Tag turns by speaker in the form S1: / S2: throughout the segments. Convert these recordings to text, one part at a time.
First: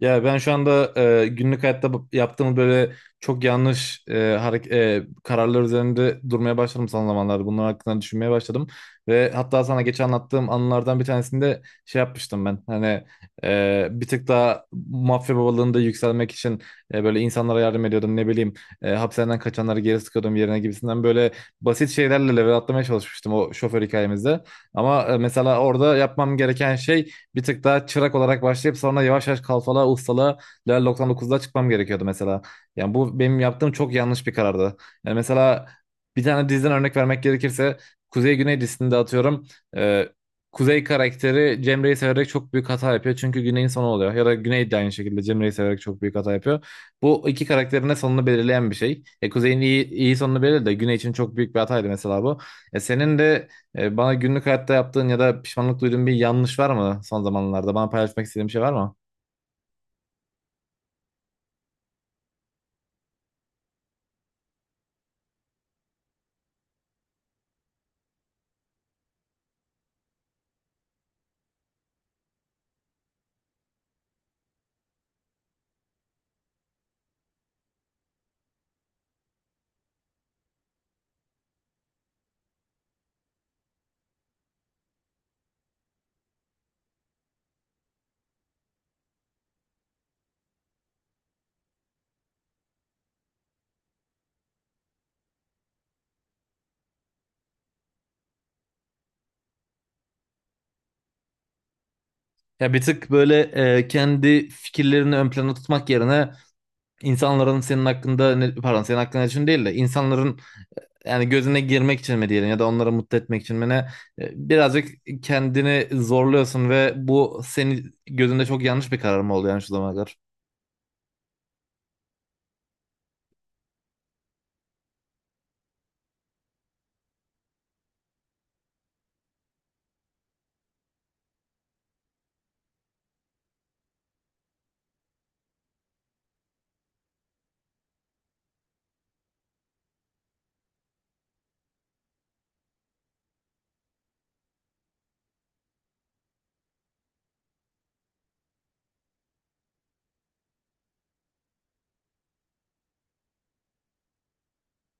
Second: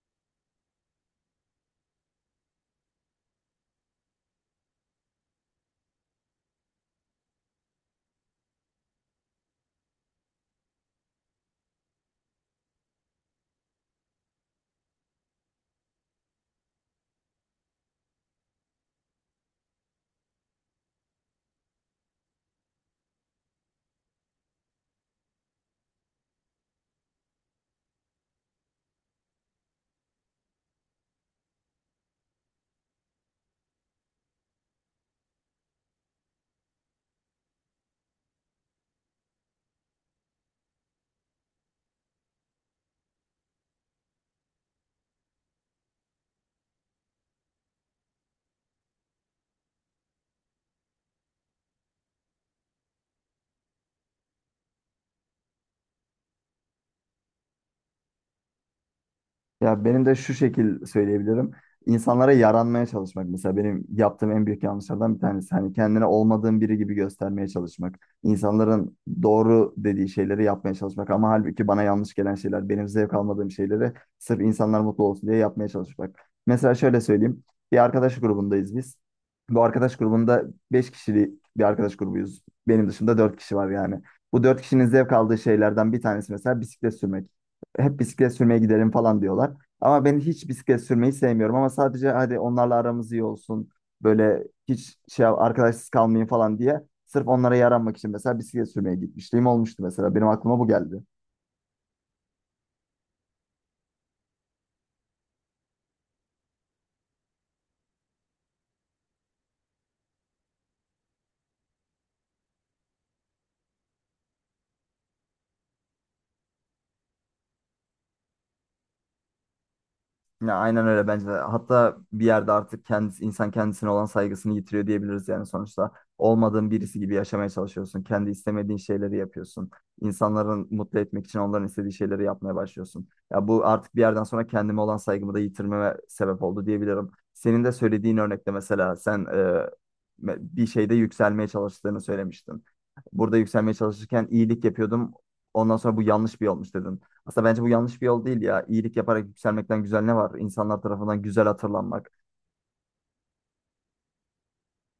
S1: Ya ben şu anda günlük hayatta yaptığım böyle çok yanlış kararlar üzerinde durmaya başladım son zamanlarda. Bunlar hakkında düşünmeye başladım. Ve hatta sana geçen anlattığım anılardan bir tanesinde şey yapmıştım ben. Hani bir tık daha mafya babalığında yükselmek için böyle insanlara yardım ediyordum. Ne bileyim hapishaneden kaçanları geri sıkıyordum yerine gibisinden böyle basit şeylerle level atlamaya çalışmıştım o şoför hikayemizde. Ama mesela orada yapmam gereken şey bir tık daha çırak olarak başlayıp sonra yavaş yavaş kalfalığa, ustalığa level 99'da çıkmam gerekiyordu mesela. Yani bu benim yaptığım çok yanlış bir karardı. Yani mesela bir tane diziden örnek vermek gerekirse Kuzey Güney dizisinde atıyorum e, Kuzey karakteri Cemre'yi severek çok büyük hata yapıyor. Çünkü Güney'in sonu oluyor. Ya da Güney de aynı şekilde Cemre'yi severek çok büyük hata yapıyor. Bu iki karakterin de sonunu belirleyen bir şey. E, Kuzey'in iyi sonunu belirledi de Güney için çok büyük bir hataydı mesela bu. E, senin de bana günlük hayatta yaptığın ya da pişmanlık duyduğun bir yanlış var mı son zamanlarda? Bana paylaşmak istediğin bir şey var mı?
S2: Ya benim de şu şekil söyleyebilirim. İnsanlara yaranmaya çalışmak mesela benim yaptığım en büyük yanlışlardan bir tanesi. Hani kendine olmadığın biri gibi göstermeye çalışmak. İnsanların doğru dediği şeyleri yapmaya çalışmak ama halbuki bana yanlış gelen şeyler, benim zevk almadığım şeyleri sırf insanlar mutlu olsun diye yapmaya çalışmak. Mesela şöyle söyleyeyim. Bir arkadaş grubundayız biz. Bu arkadaş grubunda 5 kişilik bir arkadaş grubuyuz. Benim dışında 4 kişi var yani. Bu 4 kişinin zevk aldığı şeylerden bir tanesi mesela bisiklet sürmek, hep bisiklet sürmeye gidelim falan diyorlar. Ama ben hiç bisiklet sürmeyi sevmiyorum, ama sadece hadi onlarla aramız iyi olsun. Böyle hiç şey arkadaşsız kalmayın falan diye sırf onlara yaranmak için mesela bisiklet sürmeye gitmişliğim olmuştu mesela. Benim aklıma bu geldi.
S1: Ya bir tık böyle kendi fikirlerini ön plana tutmak yerine insanların senin hakkında ne, pardon senin hakkında için değil de insanların yani gözüne girmek için mi diyelim ya da onları mutlu etmek için mi ne birazcık kendini zorluyorsun ve bu senin gözünde çok yanlış bir karar mı oldu yani şu zamana kadar?
S2: Ya aynen öyle bence de. Hatta bir yerde artık kendisi, insan kendisine olan saygısını yitiriyor diyebiliriz yani sonuçta. Olmadığın birisi gibi yaşamaya çalışıyorsun. Kendi istemediğin şeyleri yapıyorsun. İnsanların mutlu etmek için onların istediği şeyleri yapmaya başlıyorsun. Ya bu artık bir yerden sonra kendime olan saygımı da yitirmeme sebep oldu diyebilirim. Senin de söylediğin örnekte mesela sen bir şeyde yükselmeye çalıştığını söylemiştin. Burada yükselmeye çalışırken iyilik yapıyordum. Ondan sonra bu yanlış bir yolmuş dedin. Aslında bence bu yanlış bir yol değil ya. İyilik yaparak yükselmekten güzel ne var? İnsanlar tarafından güzel hatırlanmak.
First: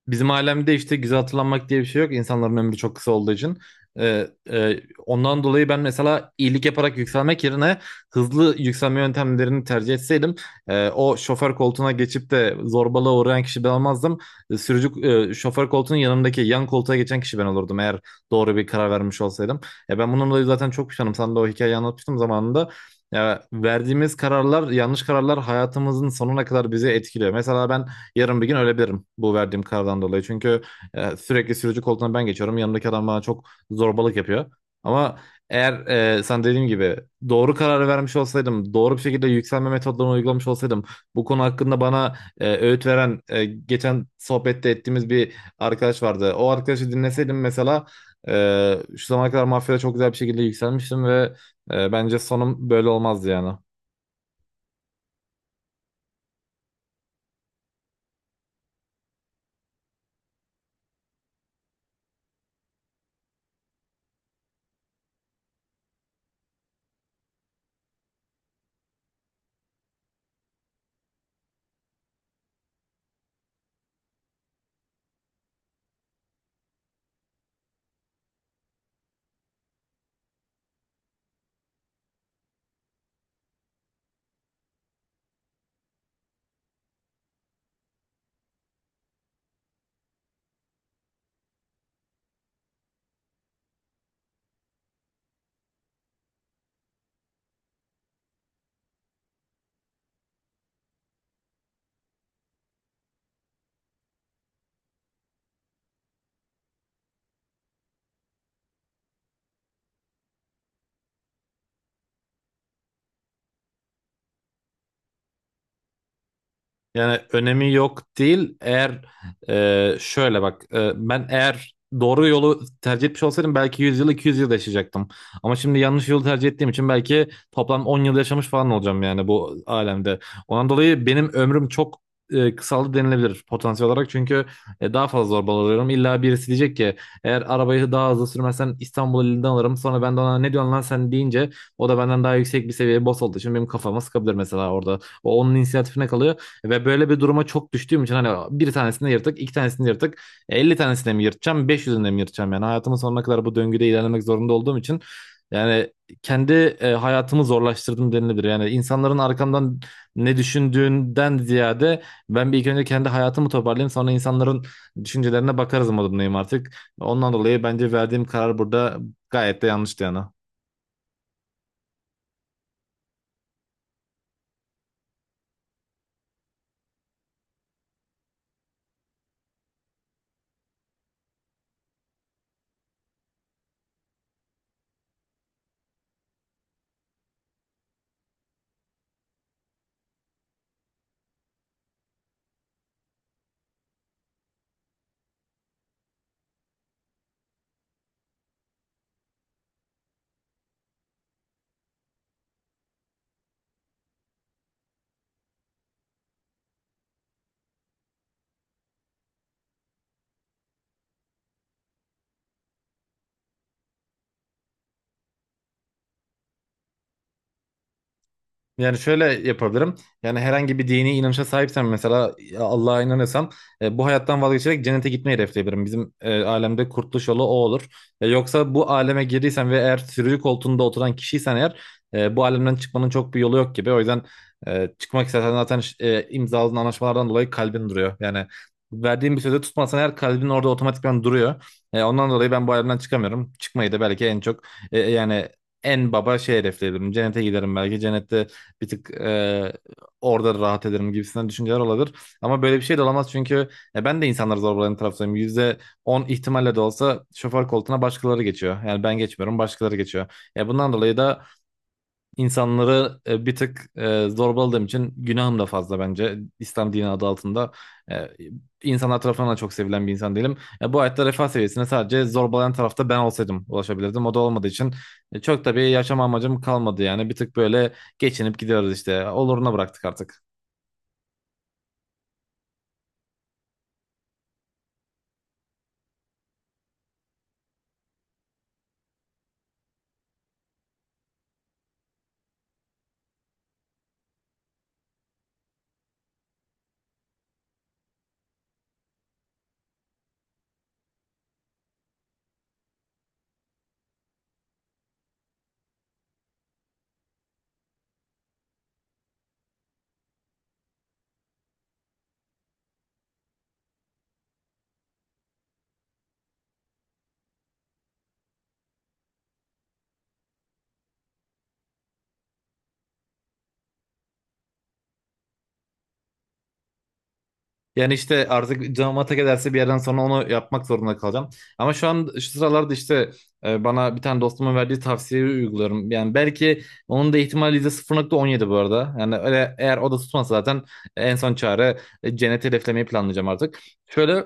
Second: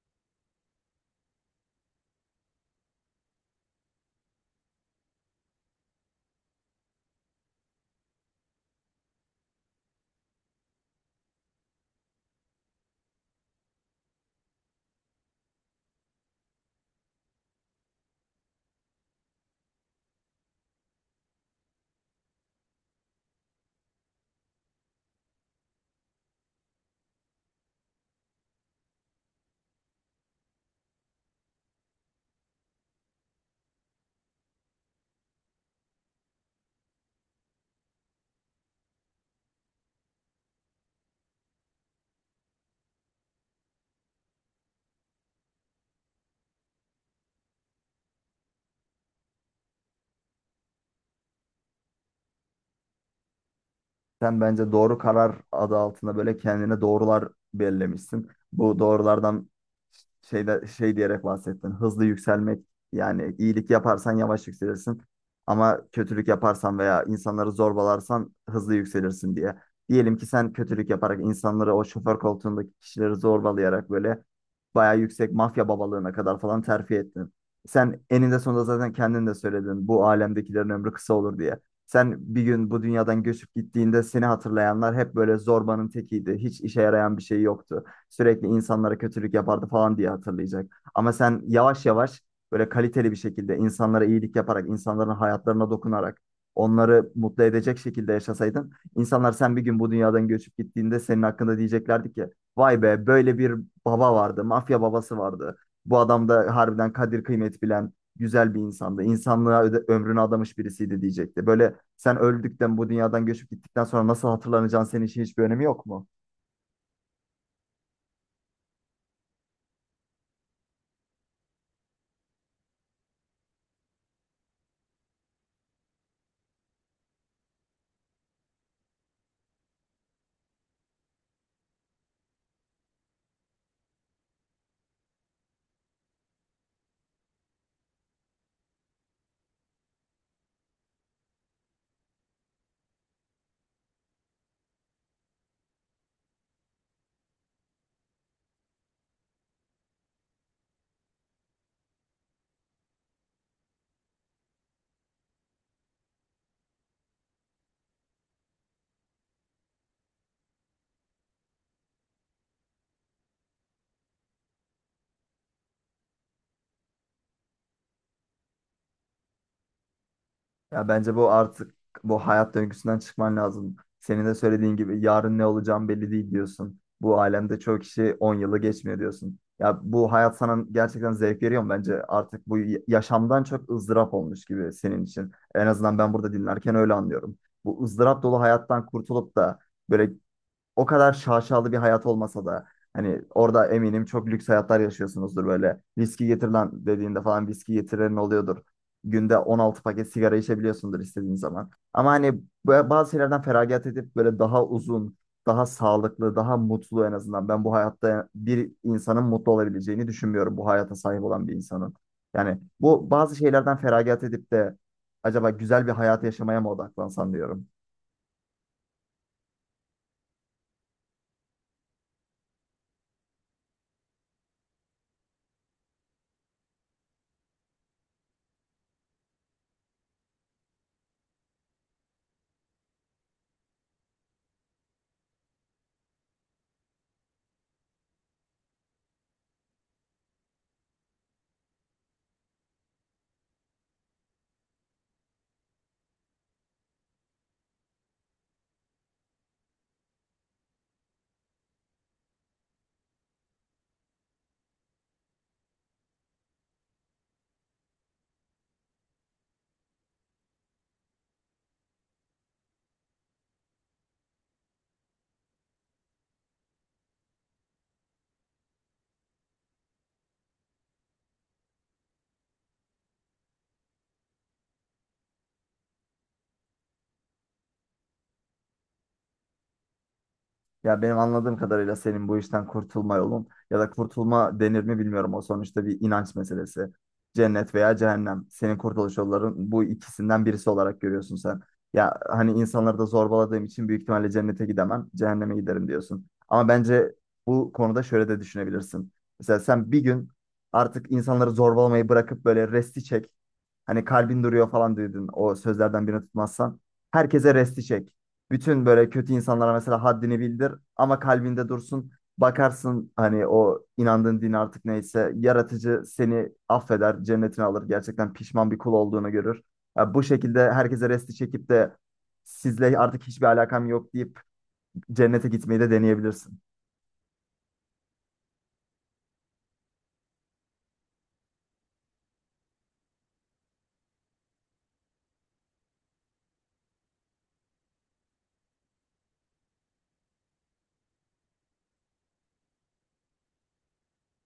S1: Bizim alemde işte güzel hatırlanmak diye bir şey yok. İnsanların ömrü çok kısa olduğu için. Ee, e, Ondan dolayı ben mesela iyilik yaparak yükselmek yerine hızlı yükselme yöntemlerini tercih etseydim o şoför koltuğuna geçip de zorbalığa uğrayan kişi ben olmazdım. E, şoför koltuğunun yanındaki yan koltuğa geçen kişi ben olurdum eğer doğru bir karar vermiş olsaydım. E, ben bununla dolayı zaten çok pişmanım. Sana da o hikayeyi anlatmıştım zamanında. Ya, verdiğimiz kararlar, yanlış kararlar hayatımızın sonuna kadar bizi etkiliyor. Mesela ben yarın bir gün ölebilirim bu verdiğim karardan dolayı. Çünkü sürekli sürücü koltuğuna ben geçiyorum. Yanımdaki adam bana çok zorbalık yapıyor. Ama eğer sen dediğim gibi doğru kararı vermiş olsaydım, doğru bir şekilde yükselme metodlarını uygulamış olsaydım, bu konu hakkında bana öğüt veren, geçen sohbette ettiğimiz bir arkadaş vardı. O arkadaşı dinleseydim mesela şu zamana kadar mafyada çok güzel bir şekilde yükselmiştim ve bence sonum böyle olmazdı yani.
S2: Sen bence doğru karar adı altında böyle kendine doğrular belirlemişsin. Bu doğrulardan şeyde şey diyerek bahsettin. Hızlı yükselmek, yani iyilik yaparsan yavaş yükselirsin ama kötülük yaparsan veya insanları zorbalarsan hızlı yükselirsin diye. Diyelim ki sen kötülük yaparak insanları, o şoför koltuğundaki kişileri zorbalayarak böyle bayağı yüksek mafya babalığına kadar falan terfi ettin. Sen eninde sonunda, zaten kendin de söyledin, bu alemdekilerin ömrü kısa olur diye. Sen bir gün bu dünyadan göçüp gittiğinde seni hatırlayanlar hep böyle zorbanın tekiydi, hiç işe yarayan bir şey yoktu, sürekli insanlara kötülük yapardı falan diye hatırlayacak. Ama sen yavaş yavaş böyle kaliteli bir şekilde insanlara iyilik yaparak, insanların hayatlarına dokunarak, onları mutlu edecek şekilde yaşasaydın, insanlar sen bir gün bu dünyadan göçüp gittiğinde senin hakkında diyeceklerdi ki, vay be böyle bir baba vardı, mafya babası vardı. Bu adam da harbiden kadir kıymet bilen, güzel bir insandı. İnsanlığa ömrünü adamış birisiydi diyecekti. Böyle sen öldükten, bu dünyadan göçüp gittikten sonra nasıl hatırlanacağın senin için hiçbir önemi yok mu?
S1: Yani önemi yok değil. Eğer şöyle bak ben eğer doğru yolu tercih etmiş olsaydım belki 100 yıl 200 yıl yaşayacaktım. Ama şimdi yanlış yolu tercih ettiğim için belki toplam 10 yıl yaşamış falan olacağım yani bu alemde. Ondan dolayı benim ömrüm çok kısaldı denilebilir potansiyel olarak. Çünkü daha fazla zorbalanıyorum. İlla birisi diyecek ki eğer arabayı daha hızlı sürmezsen İstanbul elinden alırım. Sonra ben de ona ne diyorsun lan sen deyince o da benden daha yüksek bir seviyeye boss olduğu için benim kafama sıkabilir mesela orada. O onun inisiyatifine kalıyor. Ve böyle bir duruma çok düştüğüm için hani bir tanesini yırtık, iki tanesini yırtık, 50 tanesini mi yırtacağım, 500'ünü mi yırtacağım yani hayatımın sonuna kadar bu döngüde ilerlemek zorunda olduğum için yani kendi hayatımı zorlaştırdım denilebilir. Yani insanların arkamdan ne düşündüğünden ziyade ben bir ilk önce kendi hayatımı toparlayayım sonra insanların düşüncelerine bakarız modundayım artık. Ondan dolayı bence verdiğim karar burada gayet de yanlıştı yani.
S2: Ya bence bu artık, bu hayat döngüsünden çıkman lazım. Senin de söylediğin gibi yarın ne olacağım belli değil diyorsun. Bu alemde çoğu kişi 10 yılı geçmiyor diyorsun. Ya bu hayat sana gerçekten zevk veriyor mu? Bence artık bu yaşamdan çok ızdırap olmuş gibi senin için. En azından ben burada dinlerken öyle anlıyorum. Bu ızdırap dolu hayattan kurtulup da böyle, o kadar şaşalı bir hayat olmasa da, hani orada eminim çok lüks hayatlar yaşıyorsunuzdur böyle. Viski getir lan dediğinde falan viski getiren oluyordur. Günde 16 paket sigara içebiliyorsundur istediğin zaman. Ama hani bazı şeylerden feragat edip böyle daha uzun, daha sağlıklı, daha mutlu en azından. Ben bu hayatta bir insanın mutlu olabileceğini düşünmüyorum, bu hayata sahip olan bir insanın. Yani bu bazı şeylerden feragat edip de acaba güzel bir hayat yaşamaya mı odaklansam diyorum.
S1: Yani şöyle yapabilirim. Yani herhangi bir dini inanışa sahipsem mesela Allah'a inanırsam bu hayattan vazgeçerek cennete gitmeyi hedefleyebilirim. Bizim alemde kurtuluş yolu o olur. E, yoksa bu aleme girdiysen ve eğer sürücü koltuğunda oturan kişiysen eğer bu alemden çıkmanın çok bir yolu yok gibi. O yüzden çıkmak istersen zaten imzaladığın anlaşmalardan dolayı kalbin duruyor. Yani verdiğin bir sözü tutmazsan eğer kalbin orada otomatikman duruyor. E, ondan dolayı ben bu alemden çıkamıyorum. Çıkmayı da belki en çok yani en baba şey hedefleyebilirim. Cennete giderim belki. Cennette bir tık orada rahat ederim gibisinden düşünceler olabilir. Ama böyle bir şey de olamaz çünkü ben de insanları zorbalayan taraftayım. %10 ihtimalle de olsa şoför koltuğuna başkaları geçiyor. Yani ben geçmiyorum başkaları geçiyor. Ya bundan dolayı da İnsanları bir tık zorbaladığım için günahım da fazla bence. İslam dini adı altında e, insanlar tarafından da çok sevilen bir insan değilim. E, bu hayatta refah seviyesine sadece zorbalayan tarafta ben olsaydım ulaşabilirdim. O da olmadığı için çok da bir yaşam amacım kalmadı yani. Bir tık böyle geçinip gidiyoruz işte. Oluruna bıraktık artık.
S2: Ya benim anladığım kadarıyla senin bu işten kurtulma yolun ya da kurtulma denir mi bilmiyorum. O sonuçta bir inanç meselesi. Cennet veya cehennem. Senin kurtuluş yolların bu ikisinden birisi olarak görüyorsun sen. Ya hani insanları da zorbaladığım için büyük ihtimalle cennete gidemem, cehenneme giderim diyorsun. Ama bence bu konuda şöyle de düşünebilirsin. Mesela sen bir gün artık insanları zorbalamayı bırakıp böyle resti çek. Hani kalbin duruyor falan duydun o sözlerden birini tutmazsan. Herkese resti çek. Bütün böyle kötü insanlara mesela haddini bildir ama kalbinde dursun. Bakarsın hani o inandığın din artık neyse yaratıcı seni affeder, cennetine alır. Gerçekten pişman bir kul olduğunu görür. Ya bu şekilde herkese resti çekip de sizle artık hiçbir alakam yok deyip cennete gitmeyi de deneyebilirsin.
S1: Yani işte artık canım ata giderse bir yerden sonra onu yapmak zorunda kalacağım. Ama şu an şu sıralarda işte bana bir tane dostumun verdiği tavsiyeyi uyguluyorum. Yani belki onun da ihtimali %0,17 bu arada. Yani öyle eğer o da tutmazsa zaten en son çare cenneti hedeflemeyi planlayacağım artık. Şöyle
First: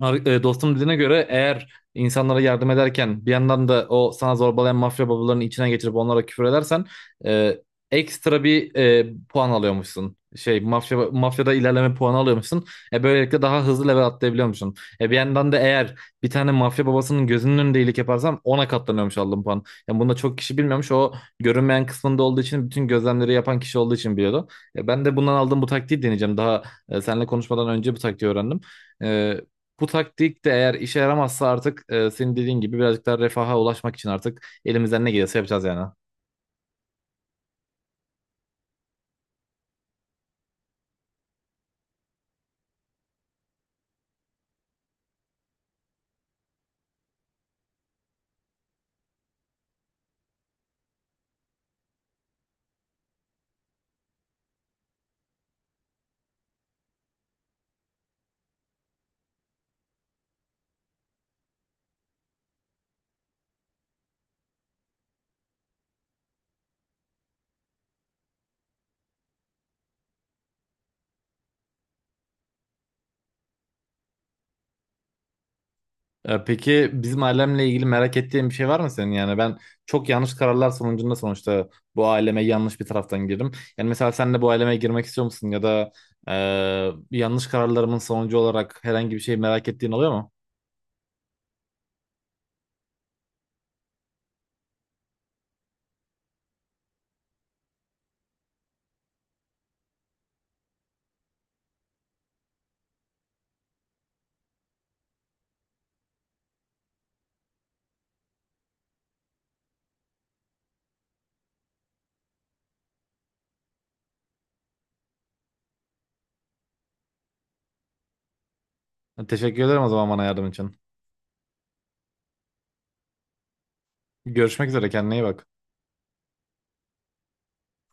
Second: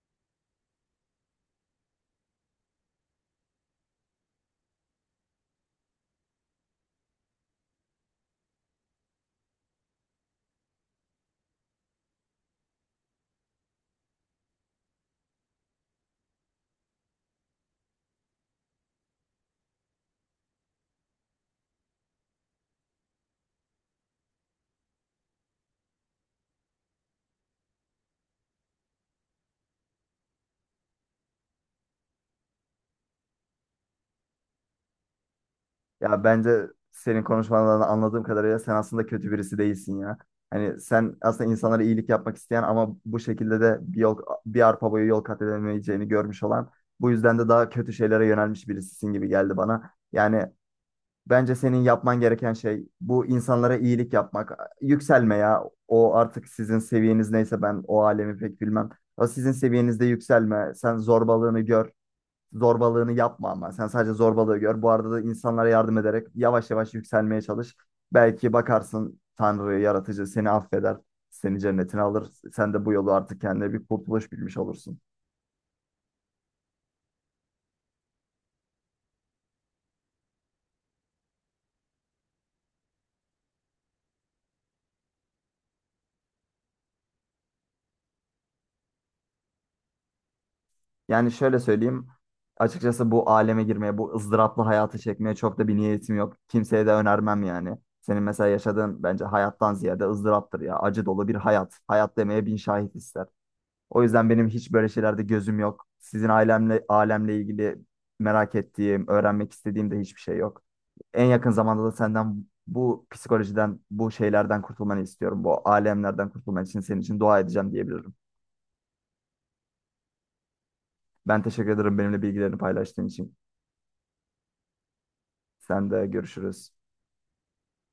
S1: Dostum dediğine göre eğer insanlara yardım ederken bir yandan da o sana zorbalayan mafya babalarının içine geçirip onlara küfür edersen e, ekstra bir puan alıyormuşsun. Mafyada ilerleme puanı alıyormuşsun. Böylelikle daha hızlı level atlayabiliyormuşsun. Bir yandan da eğer bir tane mafya babasının gözünün önünde iyilik yaparsan ona katlanıyormuş aldığın puan. Yani bunu da çok kişi bilmiyormuş. O görünmeyen kısmında olduğu için bütün gözlemleri yapan kişi olduğu için biliyordu. E, ben de bundan aldığım bu taktiği deneyeceğim. Daha seninle konuşmadan önce bu taktiği öğrendim. E, bu taktik de eğer işe yaramazsa artık senin dediğin gibi birazcık daha refaha ulaşmak için artık elimizden ne gelirse yapacağız yani.
S2: Ya bence senin konuşmalarından anladığım kadarıyla sen aslında kötü birisi değilsin ya. Hani sen aslında insanlara iyilik yapmak isteyen ama bu şekilde de bir yol, bir arpa boyu yol kat edemeyeceğini görmüş olan, bu yüzden de daha kötü şeylere yönelmiş birisisin gibi geldi bana. Yani bence senin yapman gereken şey bu, insanlara iyilik yapmak. Yükselme ya. O artık sizin seviyeniz neyse, ben o alemi pek bilmem. O sizin seviyenizde yükselme. Sen zorbalığını gör, zorbalığını yapma ama. Sen sadece zorbalığı gör. Bu arada da insanlara yardım ederek yavaş yavaş yükselmeye çalış. Belki bakarsın Tanrı, yaratıcı seni affeder. Seni cennetine alır. Sen de bu yolu artık kendine bir kurtuluş bilmiş olursun.
S1: E, peki bizim ailemle ilgili merak ettiğin bir şey var mı senin? Yani ben çok yanlış kararlar sonucunda sonuçta bu aileme yanlış bir taraftan girdim. Yani mesela sen de bu aileme girmek istiyor musun? Ya da yanlış kararlarımın sonucu olarak herhangi bir şey merak ettiğin oluyor mu?
S2: Yani şöyle söyleyeyim. Açıkçası bu aleme girmeye, bu ızdıraplı hayatı çekmeye çok da bir niyetim yok. Kimseye de önermem yani. Senin mesela yaşadığın bence hayattan ziyade ızdıraptır ya. Acı dolu bir hayat. Hayat demeye bin şahit ister. O yüzden benim hiç böyle şeylerde gözüm yok. Sizin ailemle alemle ilgili merak ettiğim, öğrenmek istediğim de hiçbir şey yok. En yakın zamanda da senden bu psikolojiden, bu şeylerden kurtulmanı istiyorum. Bu alemlerden kurtulman için senin için dua edeceğim diyebilirim.
S1: Teşekkür ederim o zaman bana yardım için.
S2: Ben teşekkür ederim benimle bilgilerini paylaştığın için.
S1: Görüşmek üzere kendine iyi bak.
S2: Sen de görüşürüz.